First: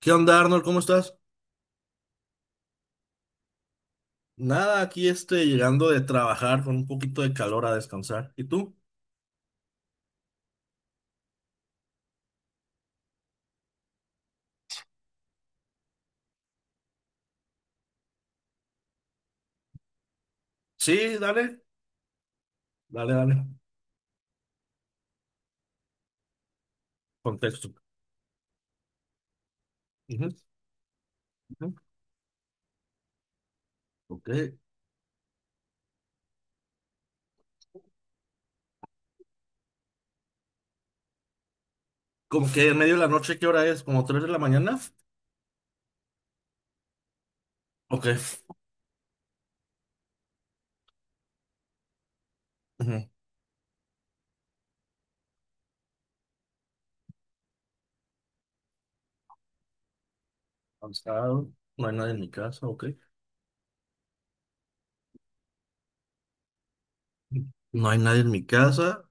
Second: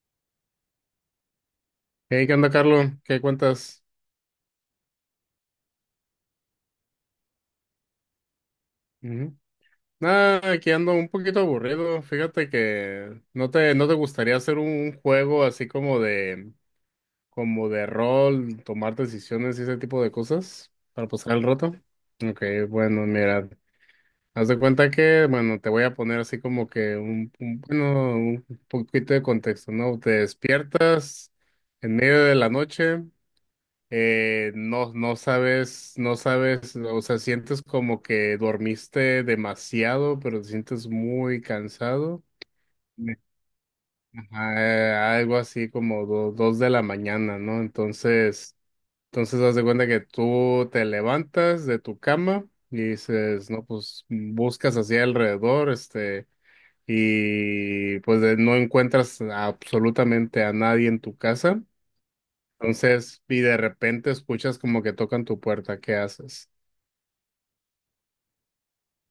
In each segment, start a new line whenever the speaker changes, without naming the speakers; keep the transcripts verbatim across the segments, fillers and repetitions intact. ¿Qué onda, Arnold? ¿Cómo estás?
Hey, ¿qué onda, Carlos? ¿Qué cuentas?
Nada, aquí este, llegando de trabajar con un poquito de calor a descansar. ¿Y tú?
Ujú. Nada, aquí ando un poquito aburrido. Fíjate que no te, no te gustaría hacer un juego así como de, como de rol, tomar decisiones y ese tipo de cosas para
Sí,
pasar el
dale,
rato. Ok, bueno,
dale, dale.
mira, haz de cuenta que, bueno, te voy a poner así como que un, un-
Contexto.
bueno, un poquito de contexto, ¿no? Te
Ujú,
despiertas
ujú.
en medio de la noche.
Ok.
Eh, no, no sabes, no sabes, o sea, sientes como que dormiste demasiado, pero te sientes muy cansado.
¿Como que en medio de la
Me-
noche qué hora es? ¿Como tres de la
Ajá,
mañana?
eh, algo así como do- dos de la mañana, ¿no?
Ok.
Entonces, entonces haz de cuenta que tú te levantas de tu cama y
Ujú.
dices, no, pues buscas hacia alrededor, este, y pues de- no encuentras absolutamente a nadie en tu
Cansado.
casa.
No hay nadie en mi casa, ok.
Entonces, y de repente escuchas como que tocan tu puerta, ¿qué haces?
No hay nadie en mi casa.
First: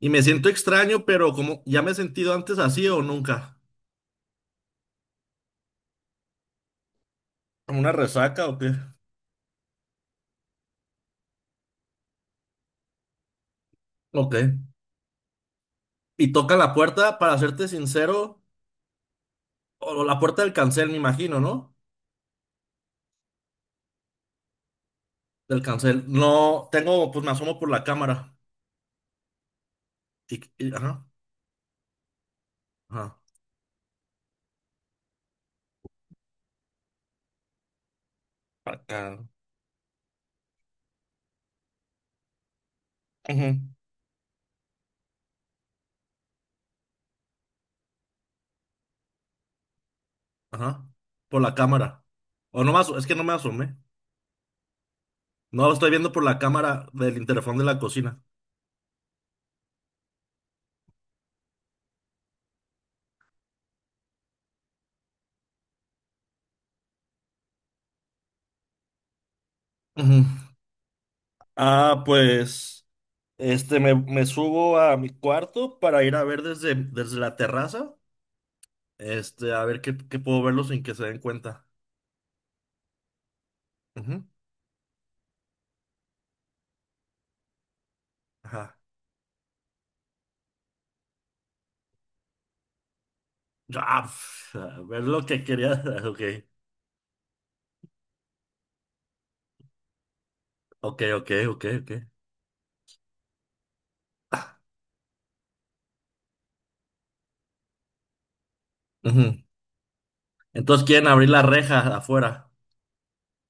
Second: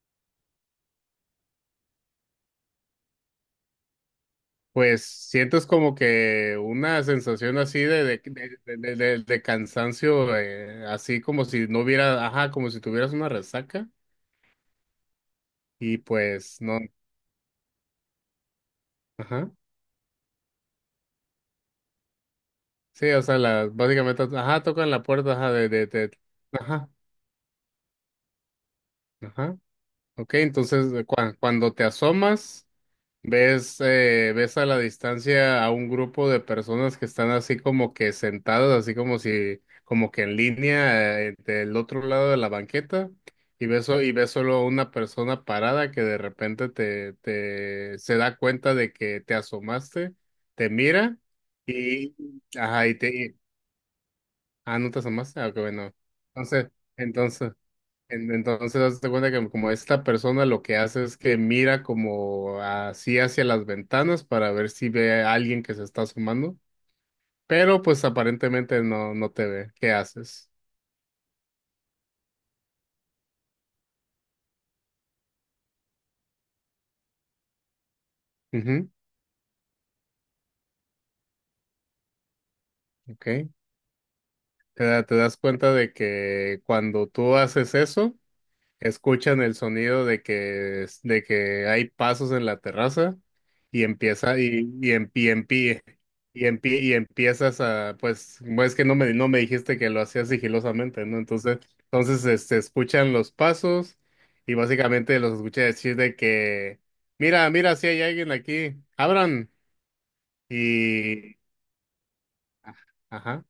Y me siento extraño, pero como ya me he sentido antes así o nunca.
Pues sientes como que una sensación así
¿Como una
de, de,
resaca o qué?
de, de- de- de cansancio, eh, así como si no hubiera, ajá, como si tuvieras una resaca
Ok.
y
Y toca
pues
la
no,
puerta, para serte sincero,
ajá,
o la puerta del cancel, me imagino, ¿no?
sí, o sea, la, básicamente, ajá, tocan la puerta, ajá,
Del
de, de,
cancel.
de-
No,
ajá,
tengo, pues me asomo por la cámara.
ajá, ok,
Tic, y- ajá,
entonces cua- cuando te asomas.
ajá.
Ves, eh, ves a la distancia a un grupo de personas que están así como que sentadas, así como
Acá.
si, como que en línea, eh, del otro lado de la banqueta,
Ujú.
y ves, so- y ves solo a una persona parada que de repente te, te se da cuenta de que te asomaste, te
Ajá.
mira,
Por la cámara.
y
O no me
ajá, y
aso- es
te
que no me
y-
asomé.
ah, no te asomaste, ah, qué
No, lo estoy
bueno.
viendo por la
Entonces,
cámara del
entonces,
interfón de la cocina.
en- Entonces, hazte cuenta que como esta persona lo que hace es que mira como así hacia las ventanas para ver si ve a alguien que se está asomando, pero pues aparentemente no, no te ve. ¿Qué
Ujú.
haces?
Ah, pues, este, me, me subo a mi cuarto para ir a ver desde, desde, la terraza,
Ujú,
este, a ver qué, qué puedo verlo sin que se den cuenta.
ok.
Ujú.
Te, da- te das cuenta de que cuando tú haces eso,
Ajá.
escuchan el sonido de que, es- de que hay pasos en la terraza y
Ah,
empieza
pf,
y,
a
y,
ver
en,
lo
y,
que
en
quería.
pie-
Ok,
y, en pie- y empiezas a, pues, bueno, es que no me, no me dijiste que lo hacías
ok,
sigilosamente, ¿no?
ok,
Entonces,
ok,
entonces este, escuchan los pasos y básicamente los escuché decir de que, mira, mira, si hay alguien aquí,
ok.
abran
Entonces quieren abrir
y,
la reja de afuera.
ajá.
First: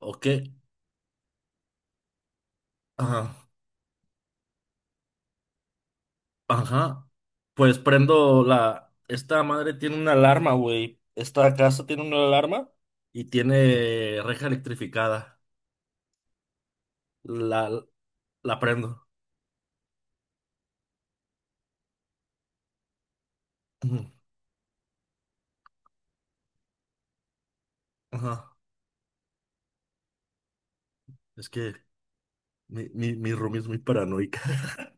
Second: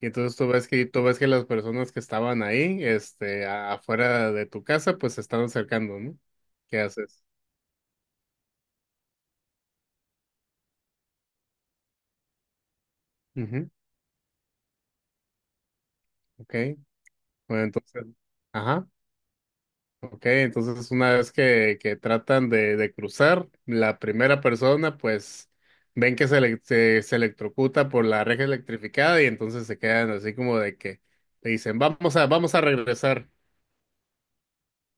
Y
qué?
entonces tú ves que, tú ves que las personas que estaban ahí,
Ajá.
este, a- afuera de tu casa, pues se están acercando, ¿no? ¿Qué
Ajá.
haces?
Pues prendo la... Esta madre tiene una alarma, güey. Esta casa tiene una alarma y
Ujú,
tiene reja electrificada.
ok.
La,
Bueno, entonces,
la
ajá,
prendo.
ok. Entonces, una vez que, que tratan de, de cruzar, la
Ujú.
primera persona, pues, ven que se, ele- se, se electrocuta por la reja
Ajá.
electrificada y entonces se quedan así como de que
Es
te
que
dicen, vamos a, vamos a
mi, mi,
regresar.
mi roomie es muy paranoica.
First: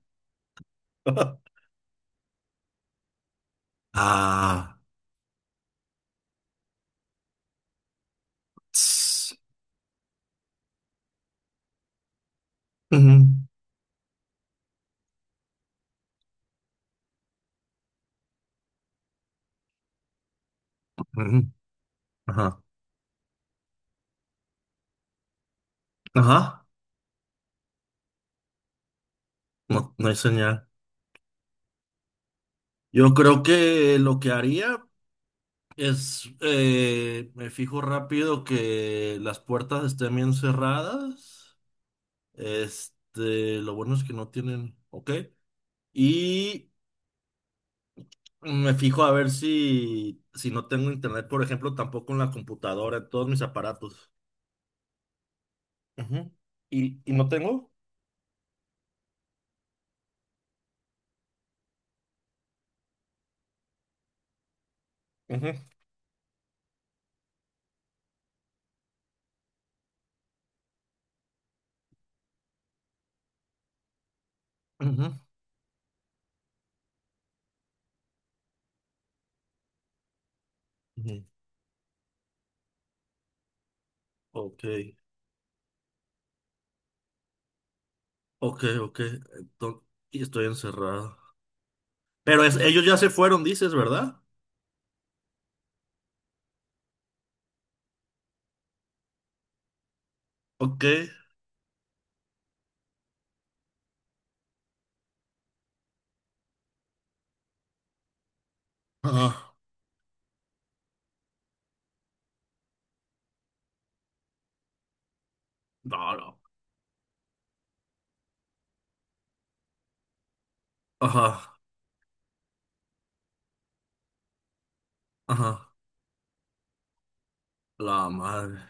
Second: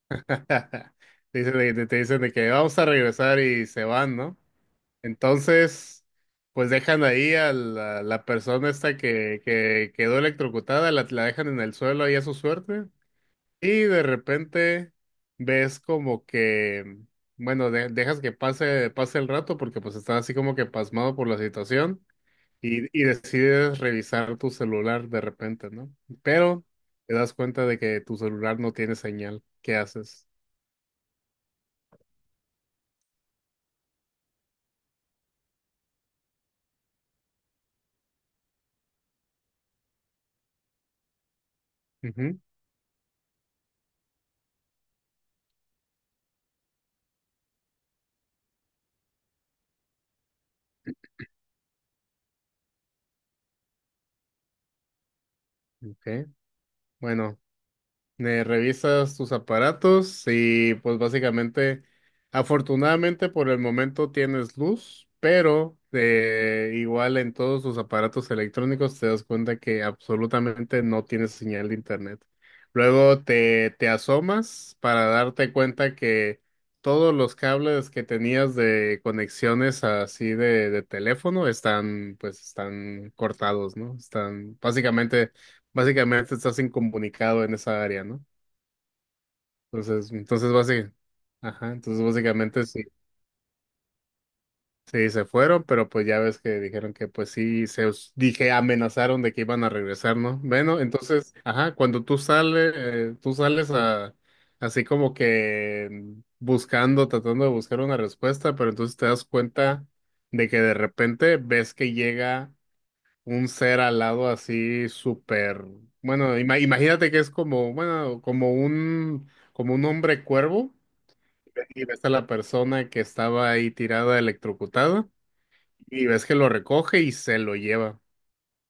Te dicen, de- te dicen de que vamos a regresar y se van, ¿no?
Ah.
Entonces, pues dejan ahí a la, la persona esta
Tss.
que, que quedó electrocutada, la, la dejan en el suelo ahí a su suerte.
Ujú.
Y de repente ves como que, bueno, de- dejas que pase, pase el rato porque pues estás así como que pasmado por la
Ujú.
situación
Ajá.
y, y decides revisar tu celular de repente, ¿no? Pero
Ajá.
te das cuenta de que tu celular no tiene señal. ¿Qué
No, no hay
haces?
señal. Yo creo que lo que haría... Es, eh, me fijo rápido que las puertas estén bien cerradas.
Ujú,
Este, lo bueno es que no tienen, ok. Y me fijo a ver si, si no tengo internet, por ejemplo, tampoco en la computadora, en todos mis aparatos.
ok.
Ujú. ¿Y, y no
Bueno,
tengo?
eh, revisas tus aparatos y pues básicamente, afortunadamente por el momento tienes luz,
Ujú,
pero eh, igual en todos tus aparatos electrónicos te das cuenta que absolutamente no tienes señal de internet. Luego te, te asomas para
ujú,
darte cuenta que todos los cables que tenías de conexiones así de, de
ujú.
teléfono están, pues están cortados, ¿no? Están
Ok,
básicamente. Básicamente estás incomunicado en esa área, ¿no?
ok, ok. Enton-
Entonces,
y estoy
entonces básicamente,
encerrado.
ajá, entonces
Pero es-
básicamente sí,
ellos ya se fueron, dices, ¿verdad?
sí se fueron, pero pues ya ves que dijeron que pues sí, se os- dije, amenazaron de que iban a regresar, ¿no? Bueno,
Ok.
entonces, ajá, cuando tú sales, eh, tú sales a, así como que mm, buscando, tratando de buscar una respuesta, pero entonces te das
Ajá.
cuenta de que de repente ves que llega un ser alado así súper,
No, no.
bueno, ima- imagínate que es como, bueno, como un, como un hombre cuervo
Ajá,
y ves a la persona que estaba ahí tirada electrocutada
ajá.
y ves que lo recoge y se lo lleva.
La madre.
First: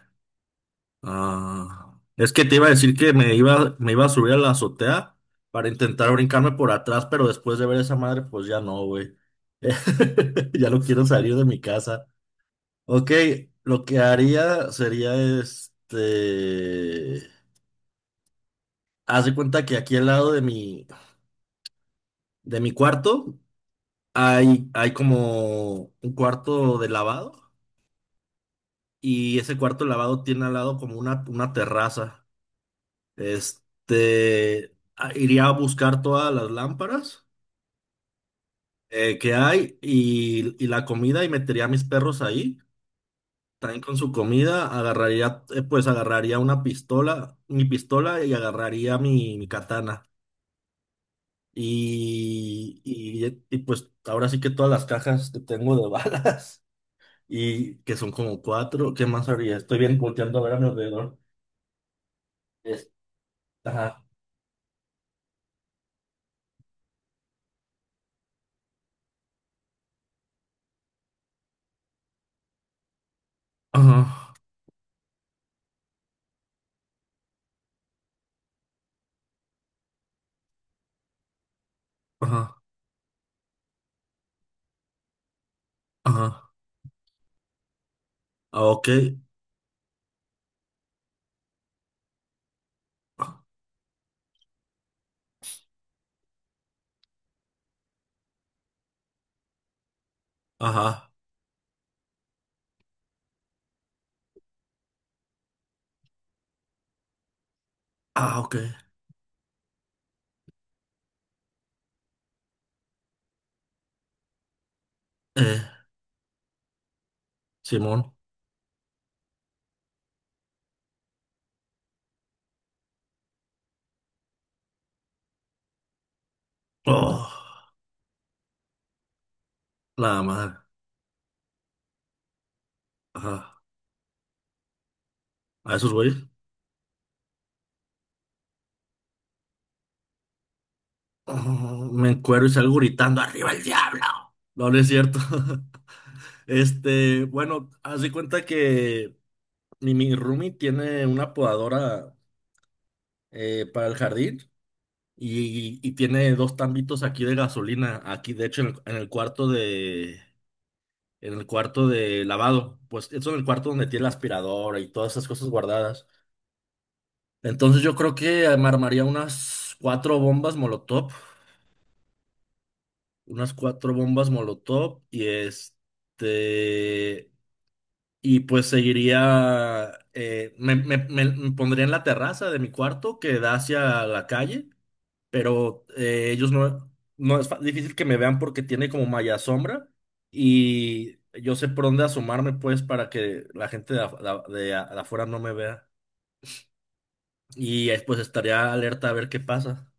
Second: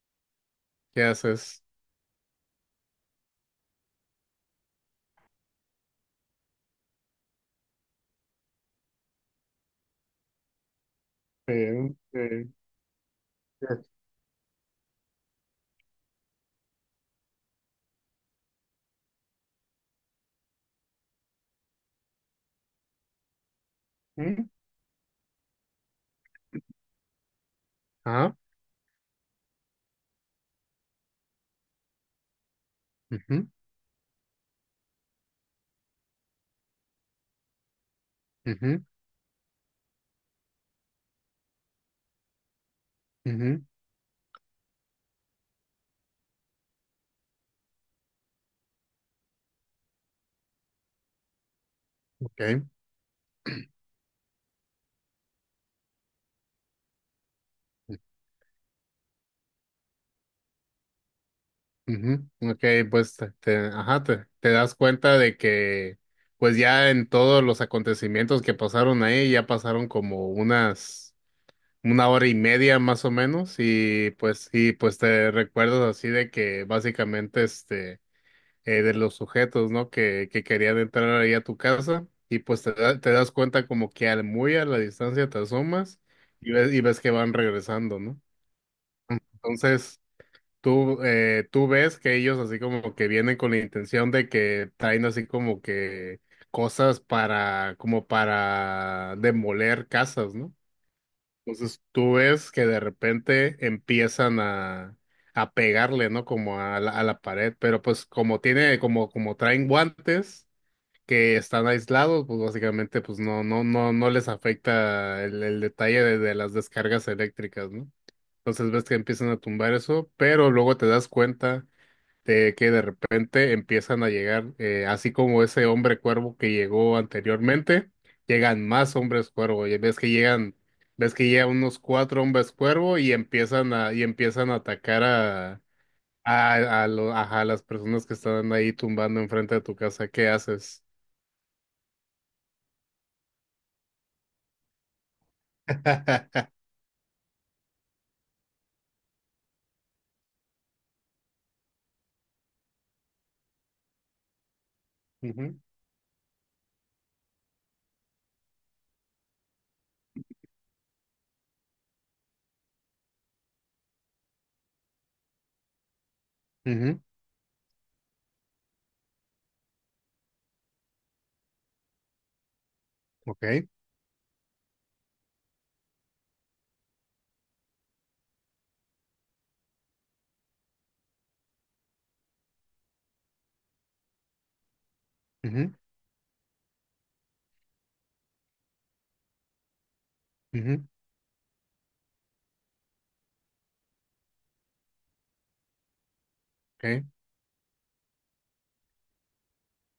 ¿Qué haces?
Ah, es que te iba a decir que me iba, me iba a subir a la azotea para intentar brincarme por atrás, pero después de ver esa madre, pues ya no, güey. Ya no quiero salir de mi
Eh,
casa.
eh,
Ok, lo que haría sería este. Haz de cuenta que aquí al lado de mi, de mi cuarto
eh,
hay, hay como un cuarto de lavado
Ajá.
y ese cuarto de lavado tiene al lado como una, una terraza.
Ujú,
Este, a- iría a buscar todas las lámparas
ujú,
eh, que hay y, y la comida y metería a mis perros ahí.
ujú,
También con su comida agarraría, eh, pues agarraría una pistola, mi pistola y agarraría mi, mi katana.
ok,
Y, y, eh, y, pues ahora sí que todas las cajas que tengo de balas y que son como cuatro, ¿qué más haría? Estoy bien volteando a ver a mi alrededor.
ujú, ok,
Es-
pues te, te- ajá,
Ajá,
te, te das cuenta de que pues ya en todos los acontecimientos que pasaron ahí ya pasaron como unas una hora y media más o menos y
ajá,
pues y pues te recuerdas así de que básicamente este eh, de los sujetos, ¿no? Que, que querían entrar ahí a tu casa y
ajá,
pues te, da- te das cuenta como que al muy a la distancia te asomas
ajá.
y ves, y ves que van regresando, ¿no?
Ah, ok,
Entonces tú, eh, tú ves que ellos así como que vienen con la intención de que traen así como que cosas para, como para demoler casas, ¿no?
ajá.
Entonces tú ves que de repente empiezan a, a pegarle, ¿no? Como a la, a la pared, pero pues
Ah,
como
ok.
tiene, como, como traen guantes que están aislados, pues básicamente pues no, no, no, no les afecta el,
Eh,
el detalle de, de las descargas eléctricas, ¿no?
Simón.
Entonces ves que empiezan a tumbar eso, pero luego te das cuenta de que de repente empiezan a llegar, eh, así como ese hombre cuervo que llegó
Oh,
anteriormente, llegan más hombres cuervo, y ves que
la
llegan,
madre.
ves que llegan unos cuatro hombres cuervo y
Ajá.
empiezan a, y empiezan a atacar a,
A esos güeyes.
a, a lo- ajá, a las personas que están ahí tumbando enfrente de tu casa, ¿qué haces?
Oh, me encuero y salgo gritando, ¡arriba el diablo! No, no es cierto. Este, bueno, haz de cuenta que mi, mi roomie tiene una podadora eh, para el jardín
Ujú,
y, y tiene dos tambitos aquí de gasolina. Aquí, de hecho, en el, en el cuarto de... En el cuarto de lavado, pues eso en el cuarto donde tiene la aspiradora y todas esas cosas guardadas.
ujú,
Entonces yo creo que armaría unas cuatro bombas Molotov,
ok,
unas cuatro bombas Molotov y este, y pues seguiría, eh, me, me- me- me pondría en la terraza de mi cuarto que da hacia la calle,
ujú,
pero eh, ellos no, no es fa- difícil que me vean porque tiene como malla sombra
ujú,
y yo sé por dónde asomarme pues para que la gente de, af- de a- de a- de afuera no me vea
ok.
y eh, pues estaría alerta a ver qué pasa.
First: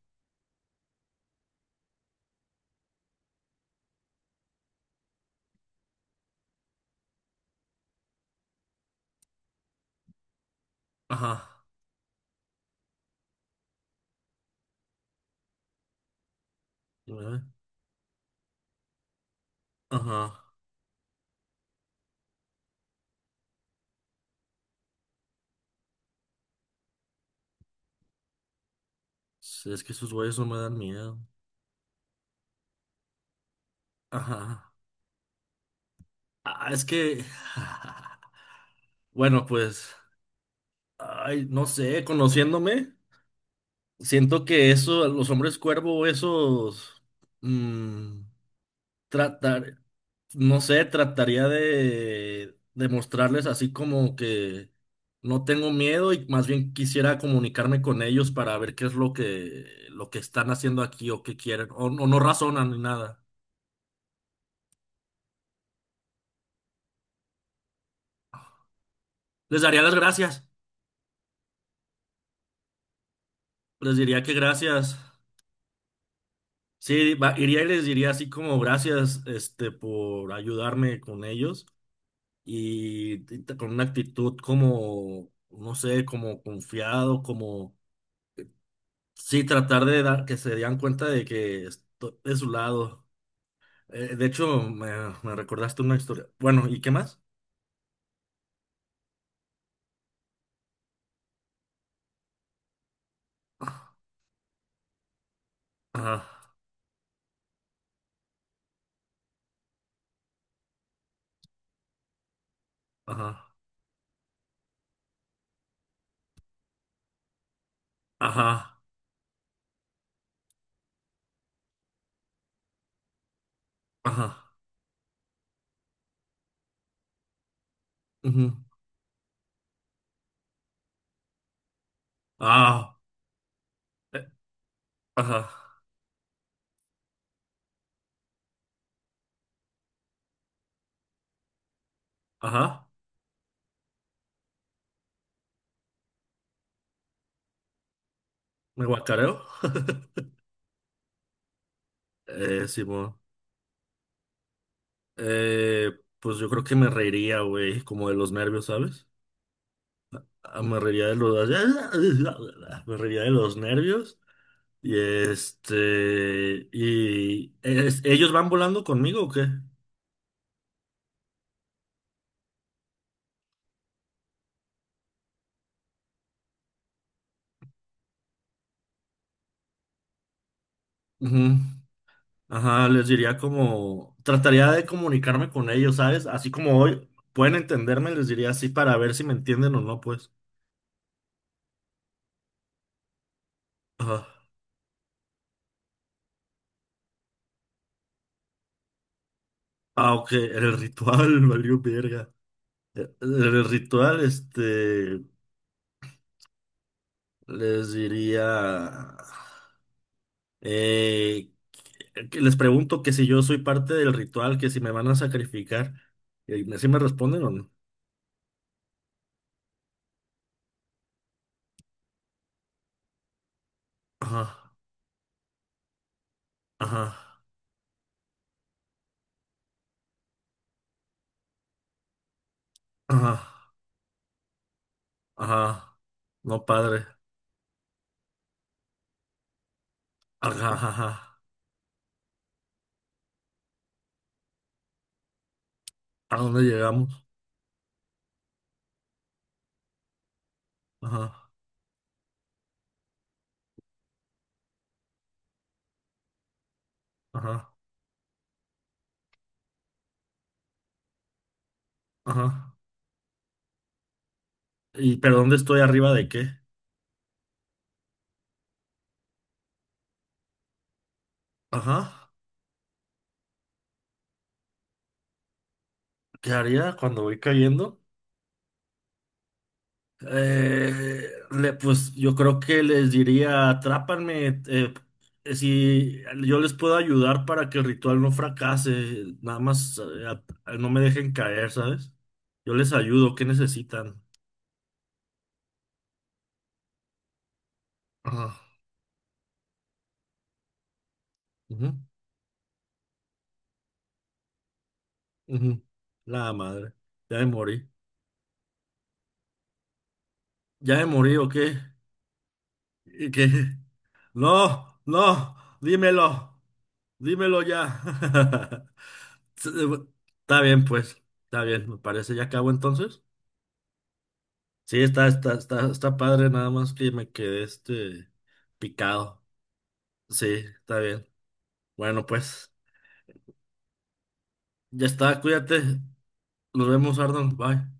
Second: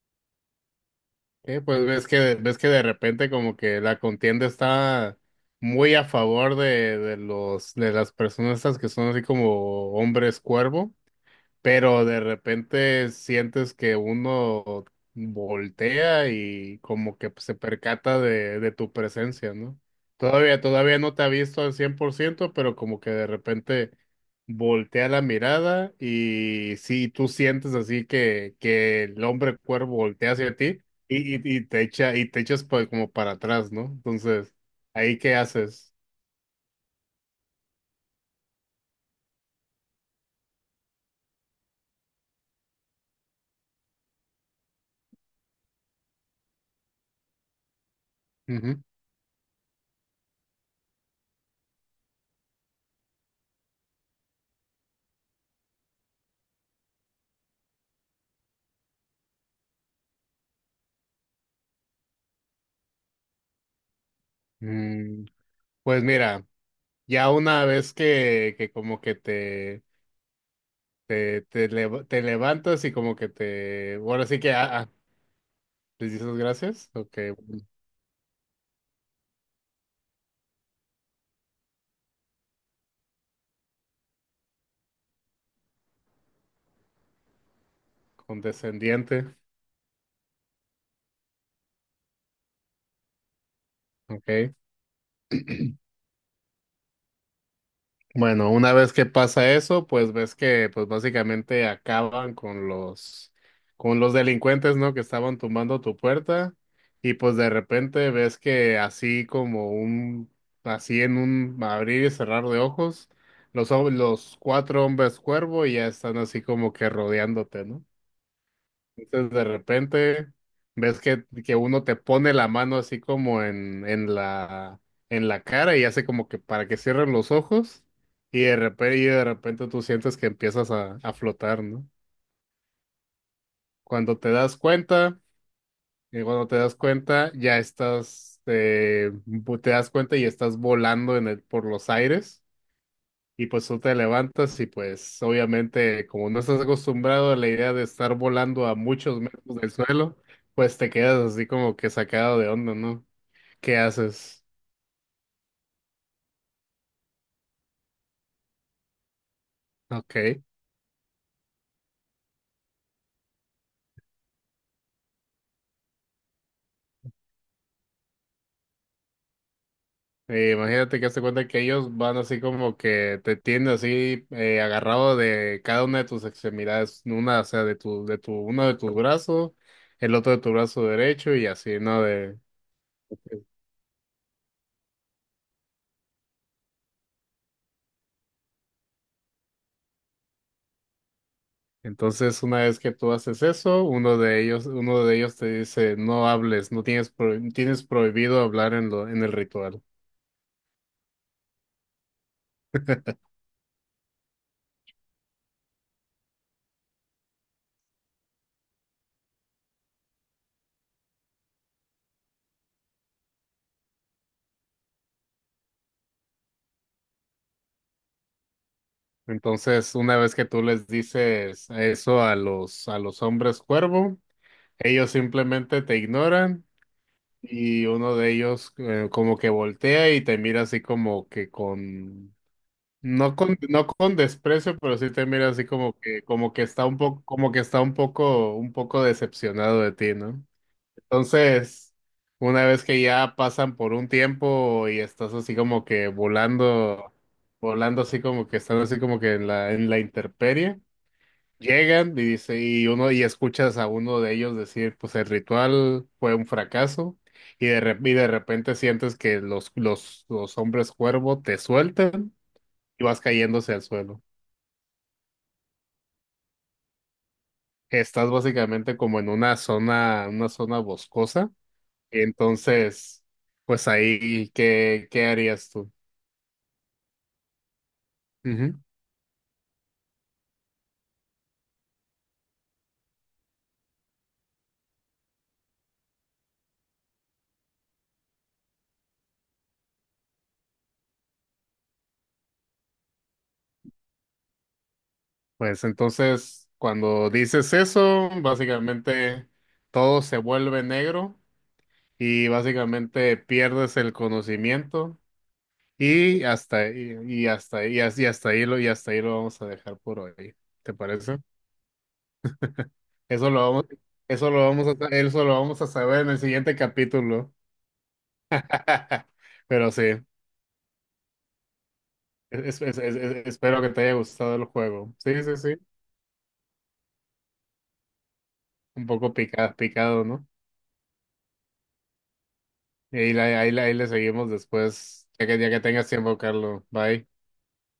Eh, pues ves que, ves que de repente como que la contienda está muy a favor de, de los, de las personas estas que son así como hombres cuervo,
Ajá.
pero de repente sientes que uno voltea y como que se percata de, de tu presencia, ¿no?
Ajá.
Todavía, todavía no te ha visto al cien por ciento, pero como que de repente voltea la mirada y sí, tú sientes así que, que el hombre
Sí, es que
cuervo
esos
voltea
güeyes no
hacia
me dan
ti
miedo.
y, y, y te echa, y te echas pues como para atrás, ¿no? Entonces,
Ajá.
¿ahí qué haces?
Ah, es que. Bueno, pues. Ay, no sé, conociéndome, siento que eso, los hombres cuervo, esos. mm,
Ujú.
tratar. No sé, trataría de. de mostrarles así como que. No tengo miedo y más bien quisiera comunicarme con ellos para ver qué es lo que. lo que están haciendo aquí o qué quieren. O, o no razonan ni nada.
Mm, pues mira, ya una vez que, que como que
Les daría
te,
las gracias.
Te, te, lev- te levantas y como que
Les
te.
diría
Bueno,
que
sí que. Ah, ah,
gracias.
¿les dices gracias?
Sí,
Ok,
va- iría y les diría así como gracias, este, por ayudarme con ellos y, y t- con una actitud como, no sé, como confiado, como,
condescendiente.
sí, tratar de dar, que se dieran cuenta de que estoy de su lado. Eh, de
Ok.
hecho, me, me recordaste una historia. Bueno, ¿y qué más?
Bueno, una vez que pasa eso, pues ves que pues básicamente acaban con los.
Ajá,
Con los delincuentes, ¿no? Que estaban tumbando tu puerta y pues de repente ves que así como un. Así en un abrir y cerrar de ojos,
ajá,
los, hom- los cuatro hombres cuervo ya están así como que rodeándote, ¿no?
ajá,
Entonces de repente ves que, que uno te pone la mano así como en, en
ajá,
la, en la cara y hace como que para que cierren los ojos y
ujú,
de repente, y de repente tú sientes que empiezas a, a flotar, ¿no?
ah,
Cuando
eh,
te das cuenta,
ajá,
y cuando te das cuenta ya estás, eh, vo- te das cuenta y estás volando en el, por los aires.
ajá,
Y pues tú te levantas y pues obviamente como no estás acostumbrado a la idea de estar volando a
me
muchos
guacareo.
metros del suelo, pues te quedas así como que sacado de
Eh,
onda, ¿no?
Simón.
¿Qué haces?
Eh, pues yo creo que me reiría, güey, como de los nervios, ¿sabes?
Ok.
Ah, me reiría de los... Me reiría de los nervios. Y este... Y... es- ¿Ellos van volando conmigo o qué?
Eh, imagínate que hazte cuenta que ellos van así como que te tienen así eh, agarrado de cada una de tus extremidades, una, o sea, de tu, de tu, uno de tus brazos, el otro de tu brazo derecho y
Ujú.
así, ¿no? De.
Ajá, les diría como... Trataría de comunicarme con ellos, ¿sabes? Así como hoy pueden entenderme, les diría así para ver si me entienden o no, pues.
Entonces, una vez que tú haces eso, uno
Ajá.
de ellos, uno de ellos te dice, no hables, no tienes, pro- tienes prohibido hablar en lo, en el ritual.
Ah, ok, el ritual, valió verga. El el ritual, este... Les diría. Eh, que les pregunto que si yo soy parte del ritual, que si me van a sacrificar. ¿Y así me responden o no?
Entonces, una vez que tú les dices eso a los, a los hombres cuervo,
Ajá,
ellos simplemente te ignoran
ajá,
y uno de ellos eh, como que voltea y te mira así como que con,
ajá,
no con, no con desprecio, pero sí te mira así como
ajá.
que, como que
No,
está un
padre.
poco, como que está un poco, un poco decepcionado de ti, ¿no?
Ajá, ajá, ajá.
Entonces, una vez que ya pasan por un tiempo y estás así como que
¿A dónde llegamos?
volando, volando así como que están así como que en la, en la intemperie,
Ajá,
llegan y dice, y uno, y escuchas a uno de ellos decir, pues el ritual fue un fracaso, y
ajá,
de, rep- y de repente sientes que los, los, los hombres cuervo te sueltan
ajá.
y vas cayéndose al suelo.
¿Y pero dónde estoy arriba de qué?
Estás básicamente como en una zona, una zona boscosa.
Ajá.
Entonces, pues ahí, ¿qué, qué harías tú?
¿Qué haría cuando voy cayendo?
Ujú.
Eh, le- pues yo creo que les diría, atrápanme, eh, eh, si yo les puedo ayudar para que el ritual no fracase, nada más eh, a- a- no me dejen caer, ¿sabes? Yo les ayudo, ¿qué necesitan?
Pues entonces, cuando dices eso,
Ajá.
básicamente todo se vuelve negro
Ujú,
y básicamente pierdes el conocimiento
ujú.
y
La
hasta
madre,
ahí-
ya me
y, hasta
morí.
ahí- y, as- y hasta ahí lo y hasta ahí lo vamos a dejar por hoy. ¿Te
¿Ya me morí
parece?
o qué? ¿Y qué?
Eso lo vamos, eso lo vamos
No,
a, eso lo
no,
vamos a saber en el
dímelo,
siguiente capítulo.
dímelo ya.
Pero sí,
Está bien, pues, está bien, me parece, ya acabo
es- es- es-
entonces.
es- espero que te haya gustado el
Sí,
juego.
está,
Sí,
está,
sí, sí.
está, está padre, nada más que me quedé este
Un poco
picado.
picado, picado,
Sí,
¿no?
está bien. Bueno, pues,
Y ahí, la- ahí, la- ahí le seguimos
ya
después,
está,
ya que, ya que
cuídate.
tengas tiempo, Carlos.
Nos vemos,
Bye.
Arnold. Bye.